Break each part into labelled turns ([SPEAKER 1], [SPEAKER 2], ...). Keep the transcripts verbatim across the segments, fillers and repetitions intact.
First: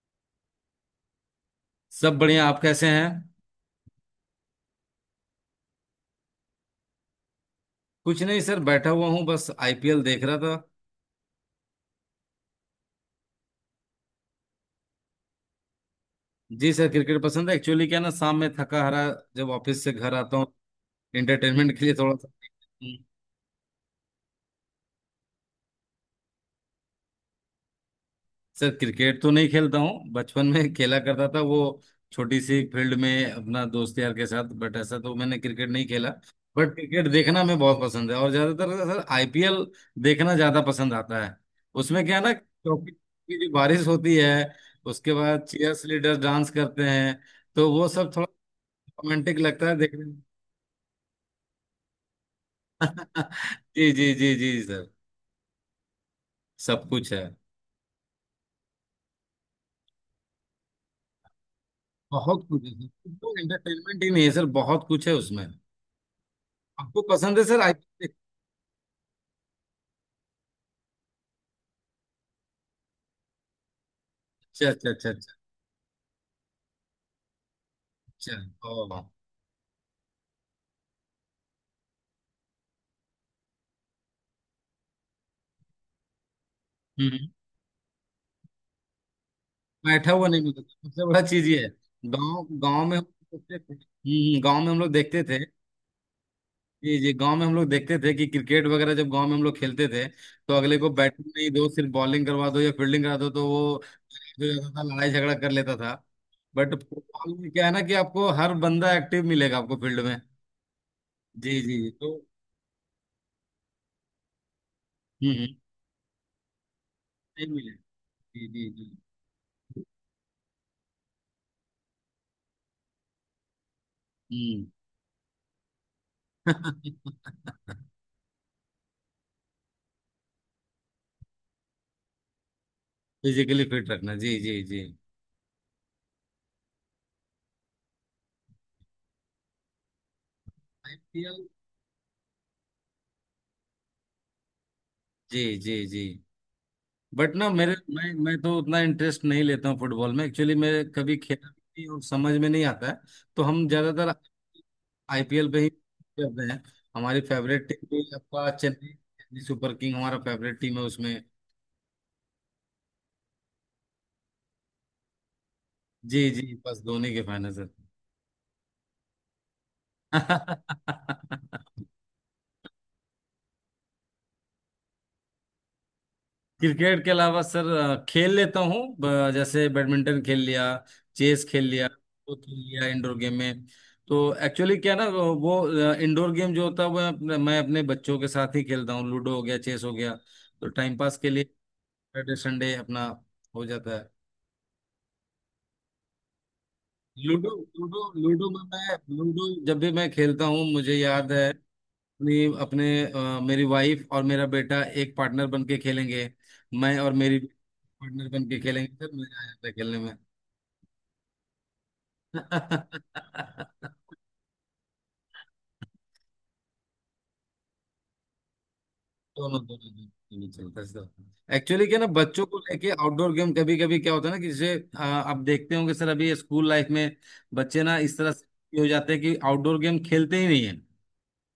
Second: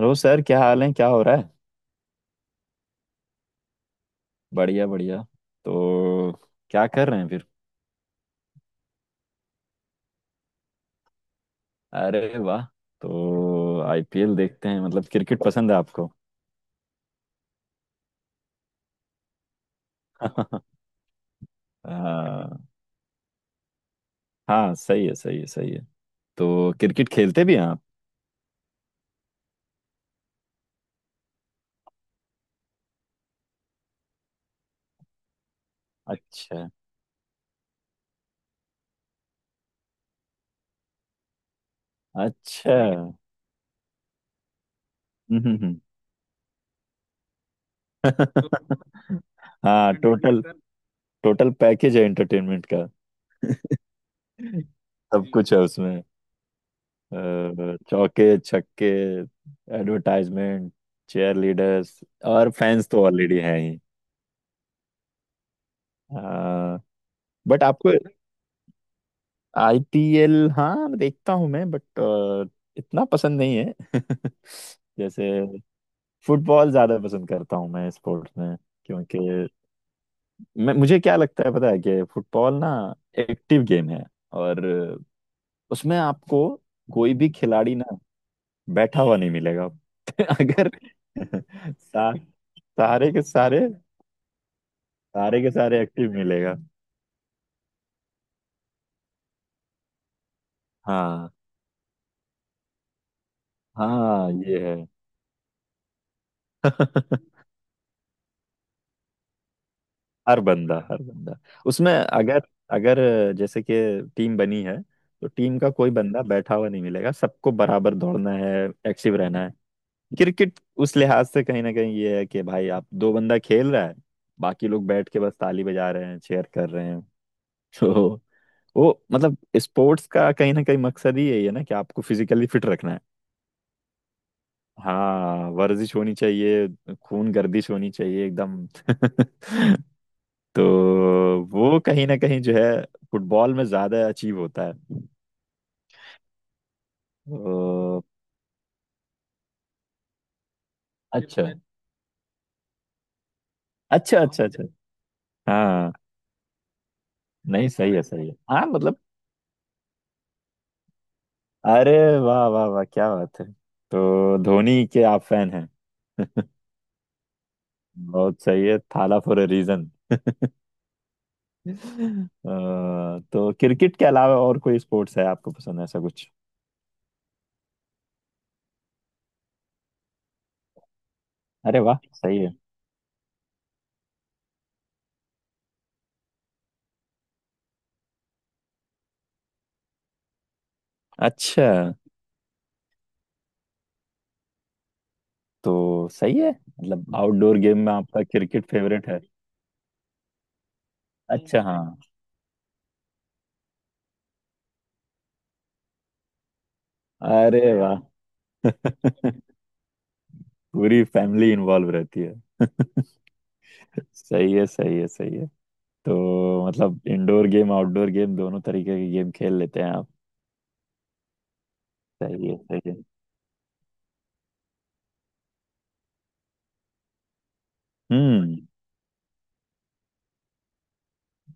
[SPEAKER 1] Hello sir, क्या हाल है? क्या हो रहा है?
[SPEAKER 2] सब बढ़िया। आप कैसे हैं।
[SPEAKER 1] बढ़िया बढ़िया। तो क्या कर रहे हैं फिर?
[SPEAKER 2] कुछ नहीं सर, बैठा हुआ हूँ बस आईपीएल देख रहा था।
[SPEAKER 1] अरे वाह। तो आईपीएल देखते हैं, मतलब क्रिकेट पसंद है आपको?
[SPEAKER 2] जी सर, क्रिकेट पसंद है। एक्चुअली क्या है ना, शाम में थका हारा जब ऑफिस से घर आता हूँ, एंटरटेनमेंट के लिए थोड़ा
[SPEAKER 1] हाँ
[SPEAKER 2] सा।
[SPEAKER 1] हाँ, सही है, सही है, सही है। तो क्रिकेट खेलते भी हैं आप?
[SPEAKER 2] सर क्रिकेट तो नहीं खेलता हूँ, बचपन में खेला करता था वो छोटी सी फील्ड में अपना दोस्त यार के साथ। बट ऐसा तो मैंने क्रिकेट नहीं खेला।
[SPEAKER 1] अच्छा
[SPEAKER 2] बट क्रिकेट देखना मैं बहुत पसंद है और ज्यादातर सर आईपीएल देखना ज्यादा पसंद आता है। उसमें क्या है ना,
[SPEAKER 1] अच्छा।
[SPEAKER 2] ट्रॉफी
[SPEAKER 1] हम्म
[SPEAKER 2] की जो बारिश होती है उसके
[SPEAKER 1] हम्म,
[SPEAKER 2] बाद
[SPEAKER 1] हम्म।
[SPEAKER 2] चीयर्स लीडर्स डांस करते हैं, तो वो सब थोड़ा रोमांटिक लगता है
[SPEAKER 1] हाँ,
[SPEAKER 2] देखने में।
[SPEAKER 1] टोटल टोटल पैकेज है एंटरटेनमेंट का।
[SPEAKER 2] जी जी जी जी सर।
[SPEAKER 1] सब कुछ है उसमें।
[SPEAKER 2] सब कुछ है।
[SPEAKER 1] अ, चौके छक्के, एडवर्टाइजमेंट, चेयर लीडर्स।
[SPEAKER 2] बहुत
[SPEAKER 1] और
[SPEAKER 2] कुछ है
[SPEAKER 1] फैंस तो
[SPEAKER 2] सर, तो
[SPEAKER 1] ऑलरेडी हैं।
[SPEAKER 2] एंटरटेनमेंट ही नहीं है सर, बहुत कुछ है उसमें।
[SPEAKER 1] हाँ,
[SPEAKER 2] आपको पसंद है सर?
[SPEAKER 1] But
[SPEAKER 2] I.
[SPEAKER 1] आपको आईपीएल? हाँ, देखता हूँ मैं, बट इतना पसंद नहीं है।
[SPEAKER 2] अच्छा अच्छा अच्छा
[SPEAKER 1] जैसे
[SPEAKER 2] अच्छा।
[SPEAKER 1] फुटबॉल ज्यादा पसंद करता हूँ मैं स्पोर्ट्स
[SPEAKER 2] अच्छा
[SPEAKER 1] में।
[SPEAKER 2] ओ।
[SPEAKER 1] क्योंकि मैं मुझे क्या लगता है पता है? कि फुटबॉल ना एक्टिव गेम है। और उसमें आपको कोई भी
[SPEAKER 2] हम्म।
[SPEAKER 1] खिलाड़ी ना बैठा हुआ नहीं मिलेगा।
[SPEAKER 2] बैठा हुआ नहीं मिलता,
[SPEAKER 1] अगर
[SPEAKER 2] सबसे बड़ा चीज ये है।
[SPEAKER 1] सा,
[SPEAKER 2] गांव गांव में हम
[SPEAKER 1] सारे
[SPEAKER 2] लोग
[SPEAKER 1] के
[SPEAKER 2] देखते
[SPEAKER 1] सारे,
[SPEAKER 2] थे, हम्म, गांव में हम लोग देखते
[SPEAKER 1] सारे
[SPEAKER 2] थे।
[SPEAKER 1] के सारे एक्टिव मिलेगा।
[SPEAKER 2] जी जी, गांव में हम लोग देखते थे कि क्रिकेट वगैरह जब गांव में हम लोग खेलते थे तो अगले को बैटिंग
[SPEAKER 1] हाँ
[SPEAKER 2] नहीं दो, सिर्फ बॉलिंग करवा दो या फील्डिंग करा दो, तो वो
[SPEAKER 1] हाँ,
[SPEAKER 2] जो जाता था
[SPEAKER 1] ये
[SPEAKER 2] लड़ाई झगड़ा कर लेता था।
[SPEAKER 1] है।
[SPEAKER 2] बट फुटबॉल में क्या है ना कि आपको हर बंदा एक्टिव मिलेगा आपको फील्ड में।
[SPEAKER 1] हर बंदा, हर बंदा।
[SPEAKER 2] जी जी जी।
[SPEAKER 1] उसमें
[SPEAKER 2] तो
[SPEAKER 1] अगर अगर जैसे कि टीम बनी है, तो
[SPEAKER 2] हम्म हम्म,
[SPEAKER 1] टीम का कोई बंदा बैठा हुआ नहीं मिलेगा,
[SPEAKER 2] नहीं
[SPEAKER 1] सबको
[SPEAKER 2] मिलेगा।
[SPEAKER 1] बराबर दौड़ना
[SPEAKER 2] जी
[SPEAKER 1] है,
[SPEAKER 2] जी जी।
[SPEAKER 1] एक्टिव रहना है। क्रिकेट उस लिहाज से कहीं ना कहीं ये है कि भाई आप दो बंदा खेल रहा है,
[SPEAKER 2] हम्म।
[SPEAKER 1] बाकी लोग बैठ के बस ताली बजा रहे हैं, चेयर कर रहे हैं। तो वो मतलब स्पोर्ट्स का कहीं ना कहीं मकसद ही यही है ना कि आपको फिजिकली फिट रखना है।
[SPEAKER 2] फिजिकली फिट रखना, जी जी जी।
[SPEAKER 1] हाँ, वर्जिश होनी चाहिए, खून गर्दिश होनी चाहिए एकदम। तो
[SPEAKER 2] आईपीएल।
[SPEAKER 1] वो कहीं ना कहीं जो है, फुटबॉल में ज्यादा अचीव होता है।
[SPEAKER 2] जी जी जी, बट ना मेरे
[SPEAKER 1] तो
[SPEAKER 2] मैं मैं तो उतना इंटरेस्ट नहीं लेता हूँ फुटबॉल में, एक्चुअली मैं कभी
[SPEAKER 1] अच्छा
[SPEAKER 2] खेला भी नहीं और समझ में नहीं आता है, तो हम ज्यादातर
[SPEAKER 1] अच्छा अच्छा अच्छा।
[SPEAKER 2] आईपीएल पे ही
[SPEAKER 1] हाँ
[SPEAKER 2] करते हैं। हमारी फेवरेट
[SPEAKER 1] नहीं,
[SPEAKER 2] टीम
[SPEAKER 1] सही
[SPEAKER 2] भी
[SPEAKER 1] है सही है।
[SPEAKER 2] आपका
[SPEAKER 1] हाँ,
[SPEAKER 2] चेन्नई
[SPEAKER 1] मतलब
[SPEAKER 2] चेन्नई सुपर किंग हमारा फेवरेट टीम है उसमें।
[SPEAKER 1] अरे वाह वाह वाह, क्या बात है। तो धोनी के आप फैन हैं।
[SPEAKER 2] जी जी, बस धोनी के फैन है सर।
[SPEAKER 1] बहुत सही है, थाला फॉर अ रीजन। तो क्रिकेट के अलावा और कोई स्पोर्ट्स है आपको पसंद, ऐसा कुछ?
[SPEAKER 2] क्रिकेट के अलावा सर अ, खेल लेता हूँ। ब- जैसे बैडमिंटन खेल लिया, चेस खेल
[SPEAKER 1] अरे
[SPEAKER 2] लिया,
[SPEAKER 1] वाह,
[SPEAKER 2] वो
[SPEAKER 1] सही है।
[SPEAKER 2] खेल लिया इंडोर गेम में। तो एक्चुअली क्या ना वो वो, अ, इंडोर गेम जो होता है वो अपने, मैं अपने बच्चों के साथ ही खेलता हूँ। लूडो हो गया, चेस हो गया, तो टाइम पास के लिए
[SPEAKER 1] अच्छा।
[SPEAKER 2] सैटरडे संडे अपना हो जाता है।
[SPEAKER 1] तो सही है, मतलब
[SPEAKER 2] लूडो।
[SPEAKER 1] आउटडोर गेम में
[SPEAKER 2] लूडो,
[SPEAKER 1] आपका
[SPEAKER 2] लूडो में
[SPEAKER 1] क्रिकेट
[SPEAKER 2] मैं
[SPEAKER 1] फेवरेट है।
[SPEAKER 2] लूडो जब भी मैं खेलता हूँ मुझे याद है।
[SPEAKER 1] अच्छा हाँ।
[SPEAKER 2] अपनी अपने अ, मेरी वाइफ और मेरा बेटा एक पार्टनर बन के खेलेंगे। मैं और मेरी
[SPEAKER 1] अरे वाह,
[SPEAKER 2] पार्टनर बन के खेलेंगे सर,
[SPEAKER 1] पूरी
[SPEAKER 2] मजा आ जाता है खेलने में।
[SPEAKER 1] फैमिली इन्वॉल्व रहती है। सही है, सही है, सही है। तो मतलब इंडोर गेम आउटडोर गेम दोनों तरीके के गेम
[SPEAKER 2] दोनों
[SPEAKER 1] खेल लेते
[SPEAKER 2] दोनों
[SPEAKER 1] हैं आप।
[SPEAKER 2] दोनों। दोनों चलता है। एक्चुअली क्या ना, बच्चों
[SPEAKER 1] सही है,
[SPEAKER 2] को
[SPEAKER 1] सही
[SPEAKER 2] लेके
[SPEAKER 1] है।
[SPEAKER 2] आउटडोर गेम, कभी कभी क्या होता है ना कि जैसे अ, आप देखते होंगे सर, अभी स्कूल लाइफ में बच्चे ना इस तरह
[SPEAKER 1] हम्म।
[SPEAKER 2] से हो जाते हैं कि आउटडोर गेम खेलते ही नहीं है।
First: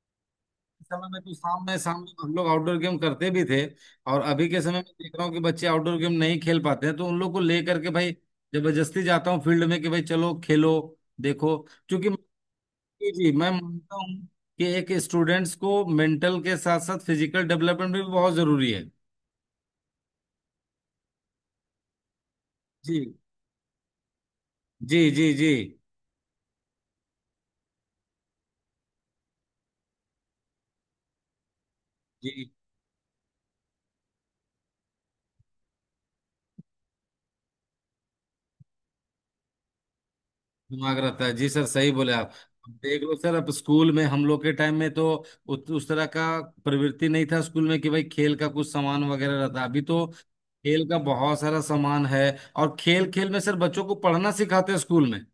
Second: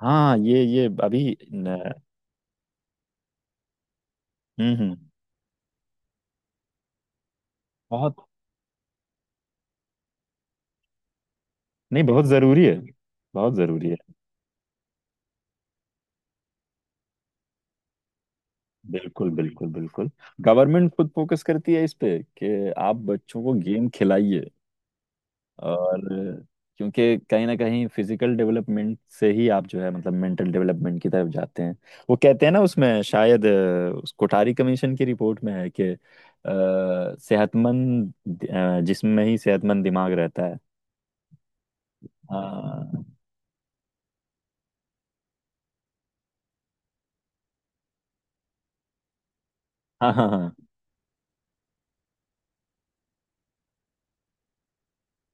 [SPEAKER 1] हाँ, ये
[SPEAKER 2] के
[SPEAKER 1] ये
[SPEAKER 2] समय में तो
[SPEAKER 1] अभी
[SPEAKER 2] शाम में
[SPEAKER 1] न,
[SPEAKER 2] शाम में हम लोग आउटडोर गेम करते भी थे और अभी के समय
[SPEAKER 1] हम्म
[SPEAKER 2] में
[SPEAKER 1] हम्म,
[SPEAKER 2] देख रहा हूँ कि बच्चे आउटडोर गेम नहीं खेल पाते हैं, तो उन लोग को ले करके भाई
[SPEAKER 1] बहुत।
[SPEAKER 2] जबरदस्ती जाता हूँ फील्ड में कि भाई चलो खेलो, देखो।
[SPEAKER 1] नहीं,
[SPEAKER 2] क्योंकि
[SPEAKER 1] बहुत जरूरी है,
[SPEAKER 2] जी मैं
[SPEAKER 1] बहुत जरूरी
[SPEAKER 2] मानता
[SPEAKER 1] है।
[SPEAKER 2] हूँ कि एक स्टूडेंट्स को मेंटल के साथ साथ फिजिकल डेवलपमेंट भी बहुत जरूरी है।
[SPEAKER 1] बिल्कुल बिल्कुल बिल्कुल। गवर्नमेंट खुद फोकस करती है इस पे, कि आप
[SPEAKER 2] जी
[SPEAKER 1] बच्चों को गेम खिलाइए।
[SPEAKER 2] जी जी जी
[SPEAKER 1] और क्योंकि कहीं ना कहीं फिजिकल डेवलपमेंट से ही आप जो है मतलब मेंटल डेवलपमेंट की तरफ जाते हैं। वो कहते
[SPEAKER 2] जी।
[SPEAKER 1] हैं ना, उसमें शायद अ, उस कोठारी कमीशन की रिपोर्ट में है कि अ, सेहतमंद अ, जिस्म में ही सेहतमंद दिमाग रहता है।
[SPEAKER 2] दिमाग रहता है जी सर, सही बोले आप। अब देख
[SPEAKER 1] हाँ
[SPEAKER 2] लो सर, अब स्कूल में हम लोग के टाइम में तो उत, उस तरह का प्रवृत्ति नहीं था स्कूल में कि भाई खेल का कुछ सामान वगैरह रहता। अभी तो
[SPEAKER 1] हाँ हाँ। हाँ
[SPEAKER 2] खेल का बहुत सारा सामान है और खेल खेल में सर बच्चों को पढ़ना सिखाते हैं स्कूल में।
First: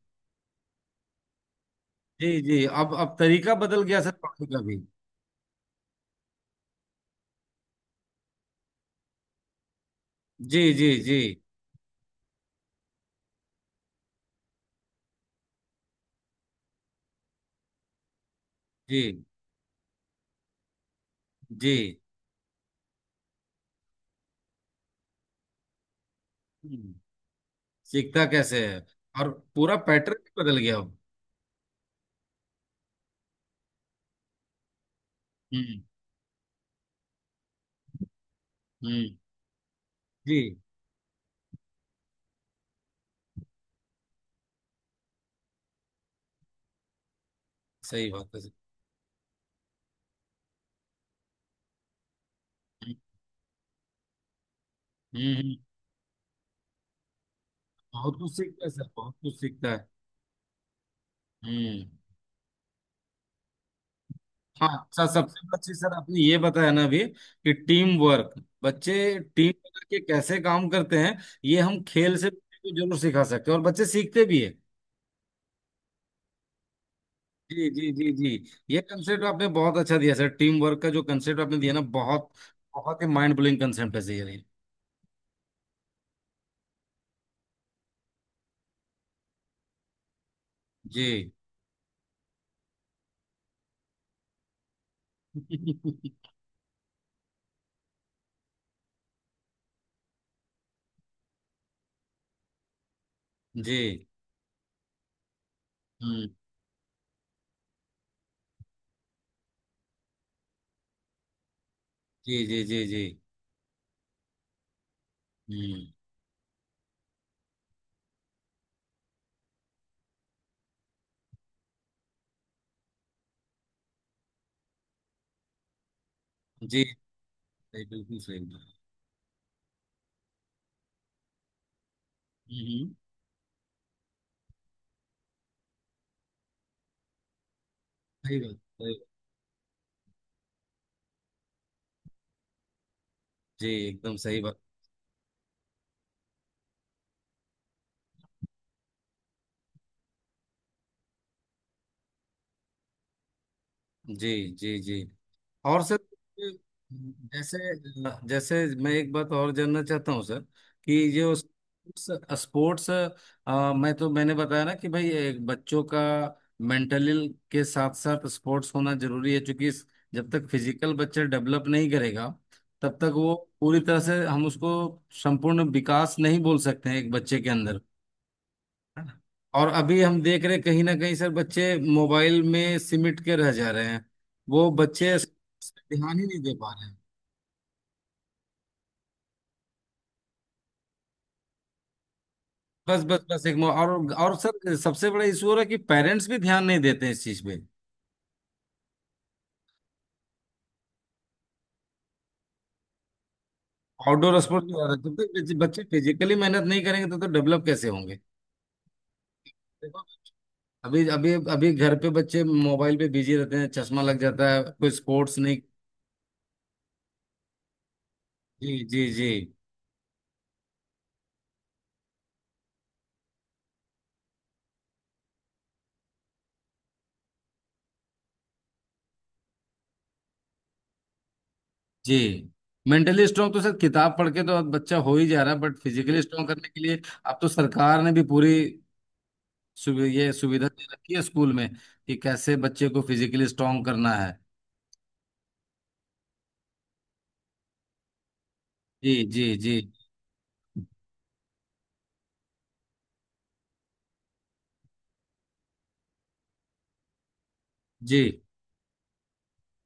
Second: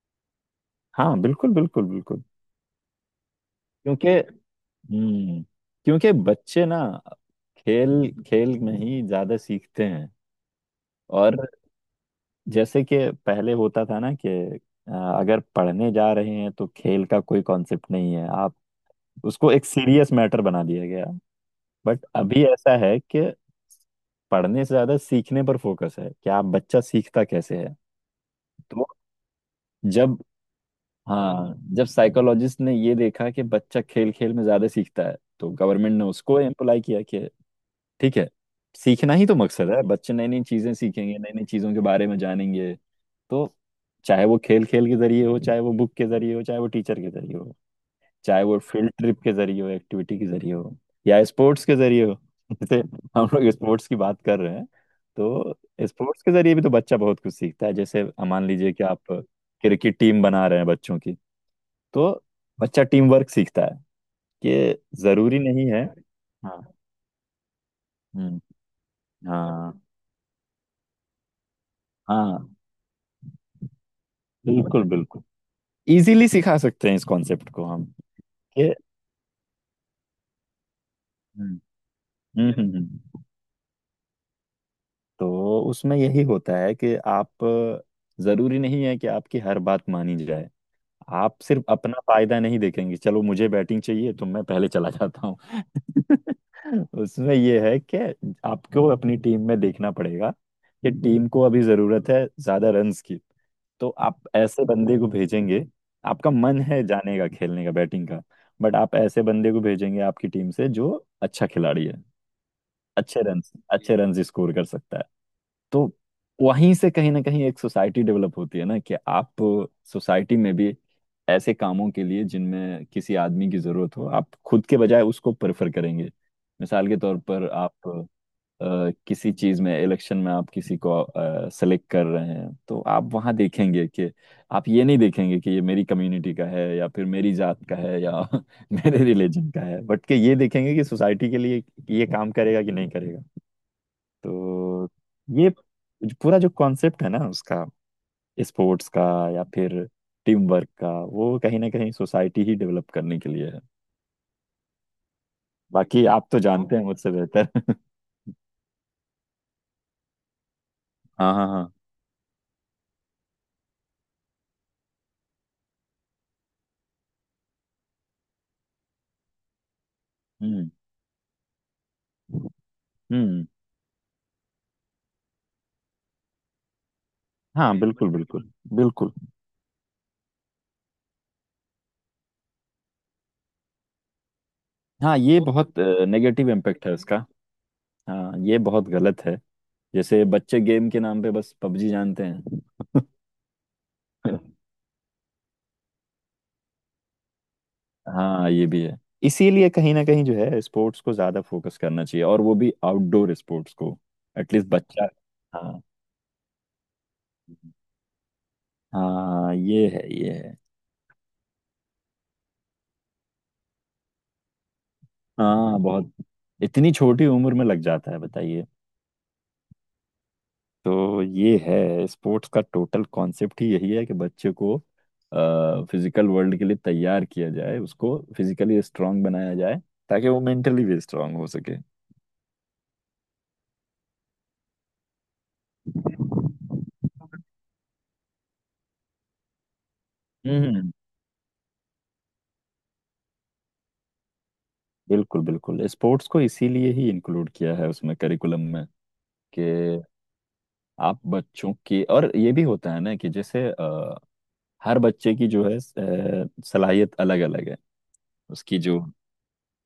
[SPEAKER 1] हाँ, बिल्कुल बिल्कुल बिल्कुल।
[SPEAKER 2] जी जी, अब अब तरीका बदल गया
[SPEAKER 1] क्योंकि
[SPEAKER 2] सर पढ़ने का भी।
[SPEAKER 1] हम्म, क्योंकि बच्चे ना खेल खेल में ही ज्यादा सीखते हैं।
[SPEAKER 2] जी जी जी
[SPEAKER 1] और जैसे कि पहले होता था ना कि अ, अगर पढ़ने जा रहे हैं तो खेल का कोई कॉन्सेप्ट नहीं है, आप
[SPEAKER 2] जी
[SPEAKER 1] उसको एक सीरियस मैटर बना दिया गया।
[SPEAKER 2] जी।
[SPEAKER 1] बट अभी ऐसा है कि पढ़ने से ज्यादा सीखने पर फोकस है कि आप बच्चा
[SPEAKER 2] हम्म,
[SPEAKER 1] सीखता कैसे है।
[SPEAKER 2] सीखता कैसे है,
[SPEAKER 1] तो
[SPEAKER 2] और पूरा
[SPEAKER 1] जब
[SPEAKER 2] पैटर्न बदल गया अब।
[SPEAKER 1] हाँ जब साइकोलॉजिस्ट ने ये देखा कि बच्चा खेल खेल में ज्यादा सीखता है, तो
[SPEAKER 2] हम्म
[SPEAKER 1] गवर्नमेंट ने उसको एम्प्लाई किया कि ठीक है,
[SPEAKER 2] हम्म।
[SPEAKER 1] सीखना ही तो मकसद है, बच्चे नई
[SPEAKER 2] जी,
[SPEAKER 1] नई चीजें सीखेंगे, नई नई चीजों के बारे में जानेंगे। तो चाहे वो खेल खेल के जरिए हो, चाहे वो बुक के जरिए हो, चाहे वो टीचर के जरिए हो,
[SPEAKER 2] सही बात है
[SPEAKER 1] चाहे
[SPEAKER 2] सर।
[SPEAKER 1] वो फील्ड ट्रिप के जरिए हो, एक्टिविटी के जरिए हो, या स्पोर्ट्स के जरिए हो। जैसे
[SPEAKER 2] हम्म
[SPEAKER 1] हम लोग स्पोर्ट्स की बात कर रहे हैं।
[SPEAKER 2] हम्म
[SPEAKER 1] तो
[SPEAKER 2] हम्म।
[SPEAKER 1] स्पोर्ट्स के जरिए भी तो बच्चा बहुत कुछ सीखता है। जैसे
[SPEAKER 2] बहुत
[SPEAKER 1] अ,
[SPEAKER 2] कुछ
[SPEAKER 1] मान
[SPEAKER 2] सीखता है
[SPEAKER 1] लीजिए कि
[SPEAKER 2] सर,
[SPEAKER 1] आप
[SPEAKER 2] बहुत कुछ सीखता है।
[SPEAKER 1] क्रिकेट टीम बना रहे हैं बच्चों की,
[SPEAKER 2] हम्म।
[SPEAKER 1] तो बच्चा टीम वर्क सीखता है कि
[SPEAKER 2] हाँ सर,
[SPEAKER 1] जरूरी
[SPEAKER 2] सबसे
[SPEAKER 1] नहीं
[SPEAKER 2] अच्छी
[SPEAKER 1] है।
[SPEAKER 2] सर आपने ये
[SPEAKER 1] हाँ,
[SPEAKER 2] बताया ना अभी कि टीम वर्क,
[SPEAKER 1] हम्म।
[SPEAKER 2] बच्चे टीम
[SPEAKER 1] हाँ
[SPEAKER 2] बना के कैसे काम करते हैं ये हम खेल से
[SPEAKER 1] हाँ,
[SPEAKER 2] बच्चे को जरूर सिखा सकते हैं और बच्चे सीखते भी है।
[SPEAKER 1] बिल्कुल बिल्कुल। इजीली सिखा सकते हैं इस कॉन्सेप्ट को
[SPEAKER 2] जी
[SPEAKER 1] हम
[SPEAKER 2] जी जी जी,
[SPEAKER 1] कि
[SPEAKER 2] ये कंसेप्ट आपने बहुत अच्छा दिया सर, टीम वर्क का जो कंसेप्ट
[SPEAKER 1] हम्म
[SPEAKER 2] आपने दिया ना, बहुत
[SPEAKER 1] हम्म हम्म,
[SPEAKER 2] बहुत ही
[SPEAKER 1] हम्म।
[SPEAKER 2] माइंड ब्लोइंग कंसेप्ट है सर ये।
[SPEAKER 1] तो उसमें यही होता है कि आप, जरूरी नहीं है कि आपकी हर बात मानी जाए।
[SPEAKER 2] जी।
[SPEAKER 1] आप सिर्फ अपना फायदा नहीं देखेंगे, चलो मुझे बैटिंग चाहिए तो मैं पहले चला जाता हूँ। उसमें यह है कि आपको अपनी टीम में देखना पड़ेगा कि टीम को अभी जरूरत है ज्यादा रन्स की।
[SPEAKER 2] जी।
[SPEAKER 1] तो आप ऐसे बंदे को भेजेंगे,
[SPEAKER 2] हम्म।
[SPEAKER 1] आपका मन है जाने का, खेलने का, बैटिंग का, बट आप ऐसे बंदे को भेजेंगे आपकी टीम से जो अच्छा खिलाड़ी है,
[SPEAKER 2] जी जी जी जी।
[SPEAKER 1] अच्छे रन अच्छे रन स्कोर कर सकता है।
[SPEAKER 2] हम्म।
[SPEAKER 1] तो वहीं से कहीं ना कहीं एक सोसाइटी डेवलप होती है ना, कि आप सोसाइटी में भी ऐसे कामों के लिए जिनमें किसी आदमी की जरूरत हो, आप खुद के बजाय उसको प्रेफर करेंगे।
[SPEAKER 2] जी,
[SPEAKER 1] मिसाल के तौर पर
[SPEAKER 2] सही
[SPEAKER 1] आप
[SPEAKER 2] बिल्कुल सही बात।
[SPEAKER 1] अ, किसी चीज में, इलेक्शन में आप किसी को सेलेक्ट कर रहे हैं, तो
[SPEAKER 2] हम्म।
[SPEAKER 1] आप वहां देखेंगे कि आप ये नहीं देखेंगे कि ये मेरी कम्युनिटी का है या फिर मेरी जात का है या
[SPEAKER 2] सही बात, सही बात।
[SPEAKER 1] मेरे रिलीजन का है, बट कि ये देखेंगे कि सोसाइटी के लिए ये काम करेगा कि नहीं करेगा।
[SPEAKER 2] जी एकदम सही बात।
[SPEAKER 1] तो ये पूरा जो कॉन्सेप्ट है ना उसका, स्पोर्ट्स का या फिर टीम वर्क का, वो कहीं ना कहीं सोसाइटी ही डेवलप करने के लिए है।
[SPEAKER 2] जी जी जी। और सर
[SPEAKER 1] बाकी आप तो जानते हैं मुझसे
[SPEAKER 2] जैसे,
[SPEAKER 1] बेहतर।
[SPEAKER 2] जैसे मैं एक बात और जानना चाहता हूँ सर, कि जो
[SPEAKER 1] हाँ हाँ हाँ।
[SPEAKER 2] स्पोर्ट्स, मैं तो मैंने बताया ना कि भाई एक बच्चों का मेंटली के साथ साथ स्पोर्ट्स होना जरूरी है। क्योंकि इस- जब तक
[SPEAKER 1] हम्म
[SPEAKER 2] फिजिकल बच्चा डेवलप नहीं करेगा तब तक वो
[SPEAKER 1] हम्म।
[SPEAKER 2] पूरी तरह से हम उसको संपूर्ण विकास नहीं बोल सकते हैं एक बच्चे के
[SPEAKER 1] हाँ,
[SPEAKER 2] अंदर।
[SPEAKER 1] बिल्कुल बिल्कुल बिल्कुल।
[SPEAKER 2] और अभी हम देख रहे कहीं ना कहीं सर बच्चे मोबाइल में सिमट के रह जा रहे हैं, वो बच्चे
[SPEAKER 1] हाँ, ये तो बहुत
[SPEAKER 2] ध्यान ही नहीं
[SPEAKER 1] नेगेटिव
[SPEAKER 2] दे पा
[SPEAKER 1] इम्पैक्ट
[SPEAKER 2] रहे
[SPEAKER 1] है
[SPEAKER 2] हैं।
[SPEAKER 1] उसका। हाँ, ये बहुत गलत है। जैसे बच्चे गेम के नाम पे बस पबजी जानते हैं।
[SPEAKER 2] बस बस बस, एक मो- और और सर सबसे बड़ा इशू हो रहा है कि पेरेंट्स भी ध्यान नहीं देते हैं इस चीज पे।
[SPEAKER 1] हाँ, ये भी है। इसीलिए कहीं ना कहीं जो है स्पोर्ट्स को ज्यादा फोकस करना चाहिए, और वो भी आउटडोर स्पोर्ट्स को।
[SPEAKER 2] आउटडोर स्पोर्ट्स,
[SPEAKER 1] एटलीस्ट बच्चा,
[SPEAKER 2] जब तक बच्चे
[SPEAKER 1] हाँ
[SPEAKER 2] बच्चे फिजिकली मेहनत नहीं करेंगे तो तो डेवलप कैसे होंगे।
[SPEAKER 1] हाँ, ये
[SPEAKER 2] देखो,
[SPEAKER 1] है ये है।
[SPEAKER 2] अभी अभी अभी घर पे बच्चे मोबाइल पे बिजी रहते हैं, चश्मा लग जाता है, कोई स्पोर्ट्स नहीं।
[SPEAKER 1] हाँ, बहुत। इतनी छोटी उम्र में लग जाता है, बताइए।
[SPEAKER 2] जी जी जी
[SPEAKER 1] तो ये है, स्पोर्ट्स का टोटल कॉन्सेप्ट ही यही है कि बच्चे को फिजिकल वर्ल्ड के लिए तैयार किया जाए, उसको फिजिकली स्ट्रांग बनाया जाए, ताकि वो मेंटली भी स्ट्रांग हो सके।
[SPEAKER 2] जी। मेंटली स्ट्रांग तो सर किताब पढ़ के तो अब बच्चा हो ही जा रहा है, बट फिजिकली स्ट्रांग
[SPEAKER 1] हम्म।
[SPEAKER 2] करने के लिए अब तो सरकार ने भी पूरी सुवि, ये सुविधा दे रखी है स्कूल में कि कैसे बच्चे को फिजिकली स्ट्रांग करना है।
[SPEAKER 1] बिल्कुल बिल्कुल, स्पोर्ट्स को इसीलिए ही इंक्लूड किया है उसमें, करिकुलम में,
[SPEAKER 2] जी जी
[SPEAKER 1] कि
[SPEAKER 2] जी
[SPEAKER 1] आप बच्चों के। और ये भी होता है ना कि जैसे अ, हर बच्चे की जो है अ, सलाहियत अलग अलग है।
[SPEAKER 2] जी।
[SPEAKER 1] उसकी जो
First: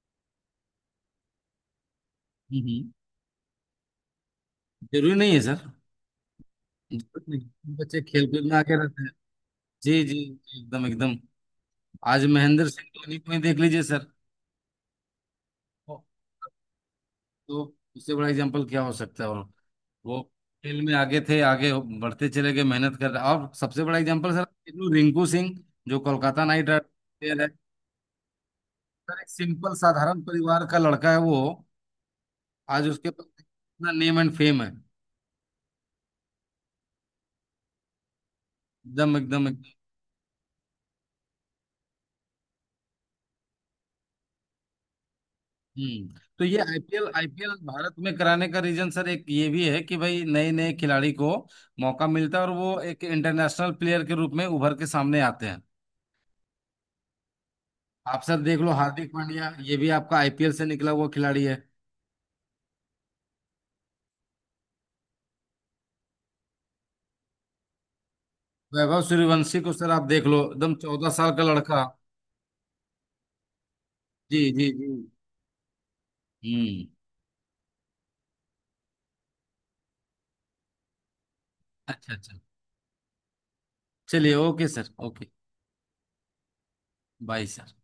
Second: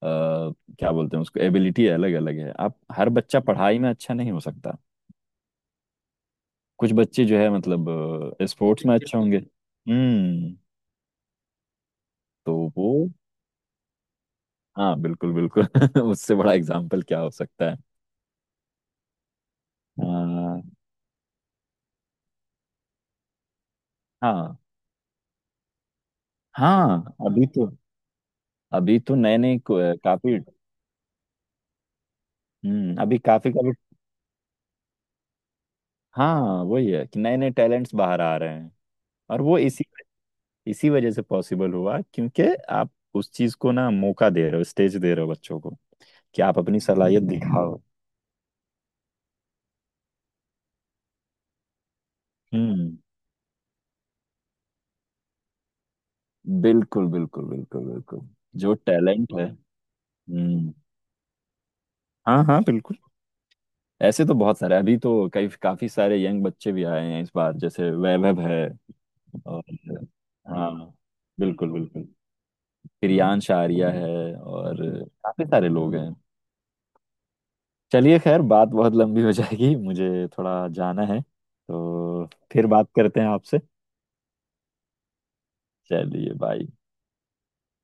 [SPEAKER 1] क्या बोलते हैं उसको, एबिलिटी अलग अलग है। आप
[SPEAKER 2] हम्म,
[SPEAKER 1] हर बच्चा पढ़ाई में अच्छा नहीं हो सकता,
[SPEAKER 2] जरूरी नहीं है सर।
[SPEAKER 1] कुछ
[SPEAKER 2] जरूरत
[SPEAKER 1] बच्चे जो
[SPEAKER 2] नहीं
[SPEAKER 1] है
[SPEAKER 2] है।
[SPEAKER 1] मतलब
[SPEAKER 2] बच्चे खेल कूद में आके
[SPEAKER 1] स्पोर्ट्स में
[SPEAKER 2] रहते हैं।
[SPEAKER 1] अच्छे होंगे।
[SPEAKER 2] जी जी
[SPEAKER 1] हम्म।
[SPEAKER 2] जी, एकदम एकदम। आज
[SPEAKER 1] तो
[SPEAKER 2] महेंद्र
[SPEAKER 1] वो
[SPEAKER 2] सिंह धोनी को ही देख लीजिए सर,
[SPEAKER 1] हाँ, बिल्कुल बिल्कुल। उससे बड़ा एग्जाम्पल क्या हो
[SPEAKER 2] तो
[SPEAKER 1] सकता है?
[SPEAKER 2] उससे बड़ा एग्जाम्पल क्या हो सकता है। और
[SPEAKER 1] आ,
[SPEAKER 2] वो खेल में आगे थे, आगे बढ़ते चले गए, मेहनत कर रहे। और सबसे बड़ा एग्जाम्पल सर,
[SPEAKER 1] हाँ
[SPEAKER 2] देखो, रिंकू सिंह जो कोलकाता नाइट
[SPEAKER 1] हाँ,
[SPEAKER 2] राइडर
[SPEAKER 1] अभी
[SPEAKER 2] है।
[SPEAKER 1] तो, अभी तो
[SPEAKER 2] सर एक
[SPEAKER 1] नए नए
[SPEAKER 2] सिंपल
[SPEAKER 1] को-
[SPEAKER 2] साधारण
[SPEAKER 1] काफी।
[SPEAKER 2] परिवार का लड़का है वो, आज
[SPEAKER 1] हम्म,
[SPEAKER 2] उसके
[SPEAKER 1] अभी
[SPEAKER 2] पास
[SPEAKER 1] काफी काफी।
[SPEAKER 2] इतना नेम एंड फेम है।
[SPEAKER 1] हाँ, वही है कि नए नए टैलेंट्स बाहर आ रहे हैं।
[SPEAKER 2] एकदम
[SPEAKER 1] और
[SPEAKER 2] एकदम
[SPEAKER 1] वो
[SPEAKER 2] एकदम।
[SPEAKER 1] इसी, इसी वजह से पॉसिबल हुआ क्योंकि आप उस चीज को ना मौका दे रहे हो, स्टेज दे रहे हो बच्चों को
[SPEAKER 2] हम्म,
[SPEAKER 1] कि
[SPEAKER 2] तो ये
[SPEAKER 1] आप अपनी
[SPEAKER 2] आईपीएल,
[SPEAKER 1] सलाहियत
[SPEAKER 2] आईपीएल
[SPEAKER 1] दिखाओ।
[SPEAKER 2] भारत में कराने का रीजन सर एक ये भी है कि भाई नए नए खिलाड़ी को मौका मिलता है और वो
[SPEAKER 1] हम्म,
[SPEAKER 2] एक इंटरनेशनल प्लेयर के रूप में उभर के सामने आते हैं।
[SPEAKER 1] बिल्कुल बिल्कुल बिल्कुल बिल्कुल।
[SPEAKER 2] आप सर देख लो,
[SPEAKER 1] जो
[SPEAKER 2] हार्दिक
[SPEAKER 1] टैलेंट है।
[SPEAKER 2] पांड्या ये भी आपका आईपीएल से
[SPEAKER 1] हम्म।
[SPEAKER 2] निकला हुआ खिलाड़ी है।
[SPEAKER 1] हाँ हाँ, बिल्कुल। ऐसे तो बहुत सारे अभी तो, कई काफी सारे यंग बच्चे भी आए हैं इस बार, जैसे वैभव है।
[SPEAKER 2] वैभव सूर्यवंशी
[SPEAKER 1] और
[SPEAKER 2] को सर आप देख लो, एकदम
[SPEAKER 1] हाँ,
[SPEAKER 2] चौदह साल का
[SPEAKER 1] बिल्कुल
[SPEAKER 2] लड़का।
[SPEAKER 1] बिल्कुल। प्रियांश आर्या है,
[SPEAKER 2] जी जी
[SPEAKER 1] और
[SPEAKER 2] जी।
[SPEAKER 1] काफी सारे लोग हैं।
[SPEAKER 2] हम्म।
[SPEAKER 1] चलिए, खैर बात बहुत लंबी हो जाएगी, मुझे थोड़ा जाना है,
[SPEAKER 2] अच्छा
[SPEAKER 1] तो
[SPEAKER 2] अच्छा।
[SPEAKER 1] फिर बात करते हैं आपसे।
[SPEAKER 2] चलिए, ओके सर ओके।
[SPEAKER 1] चलिए बाय।
[SPEAKER 2] Bye sir.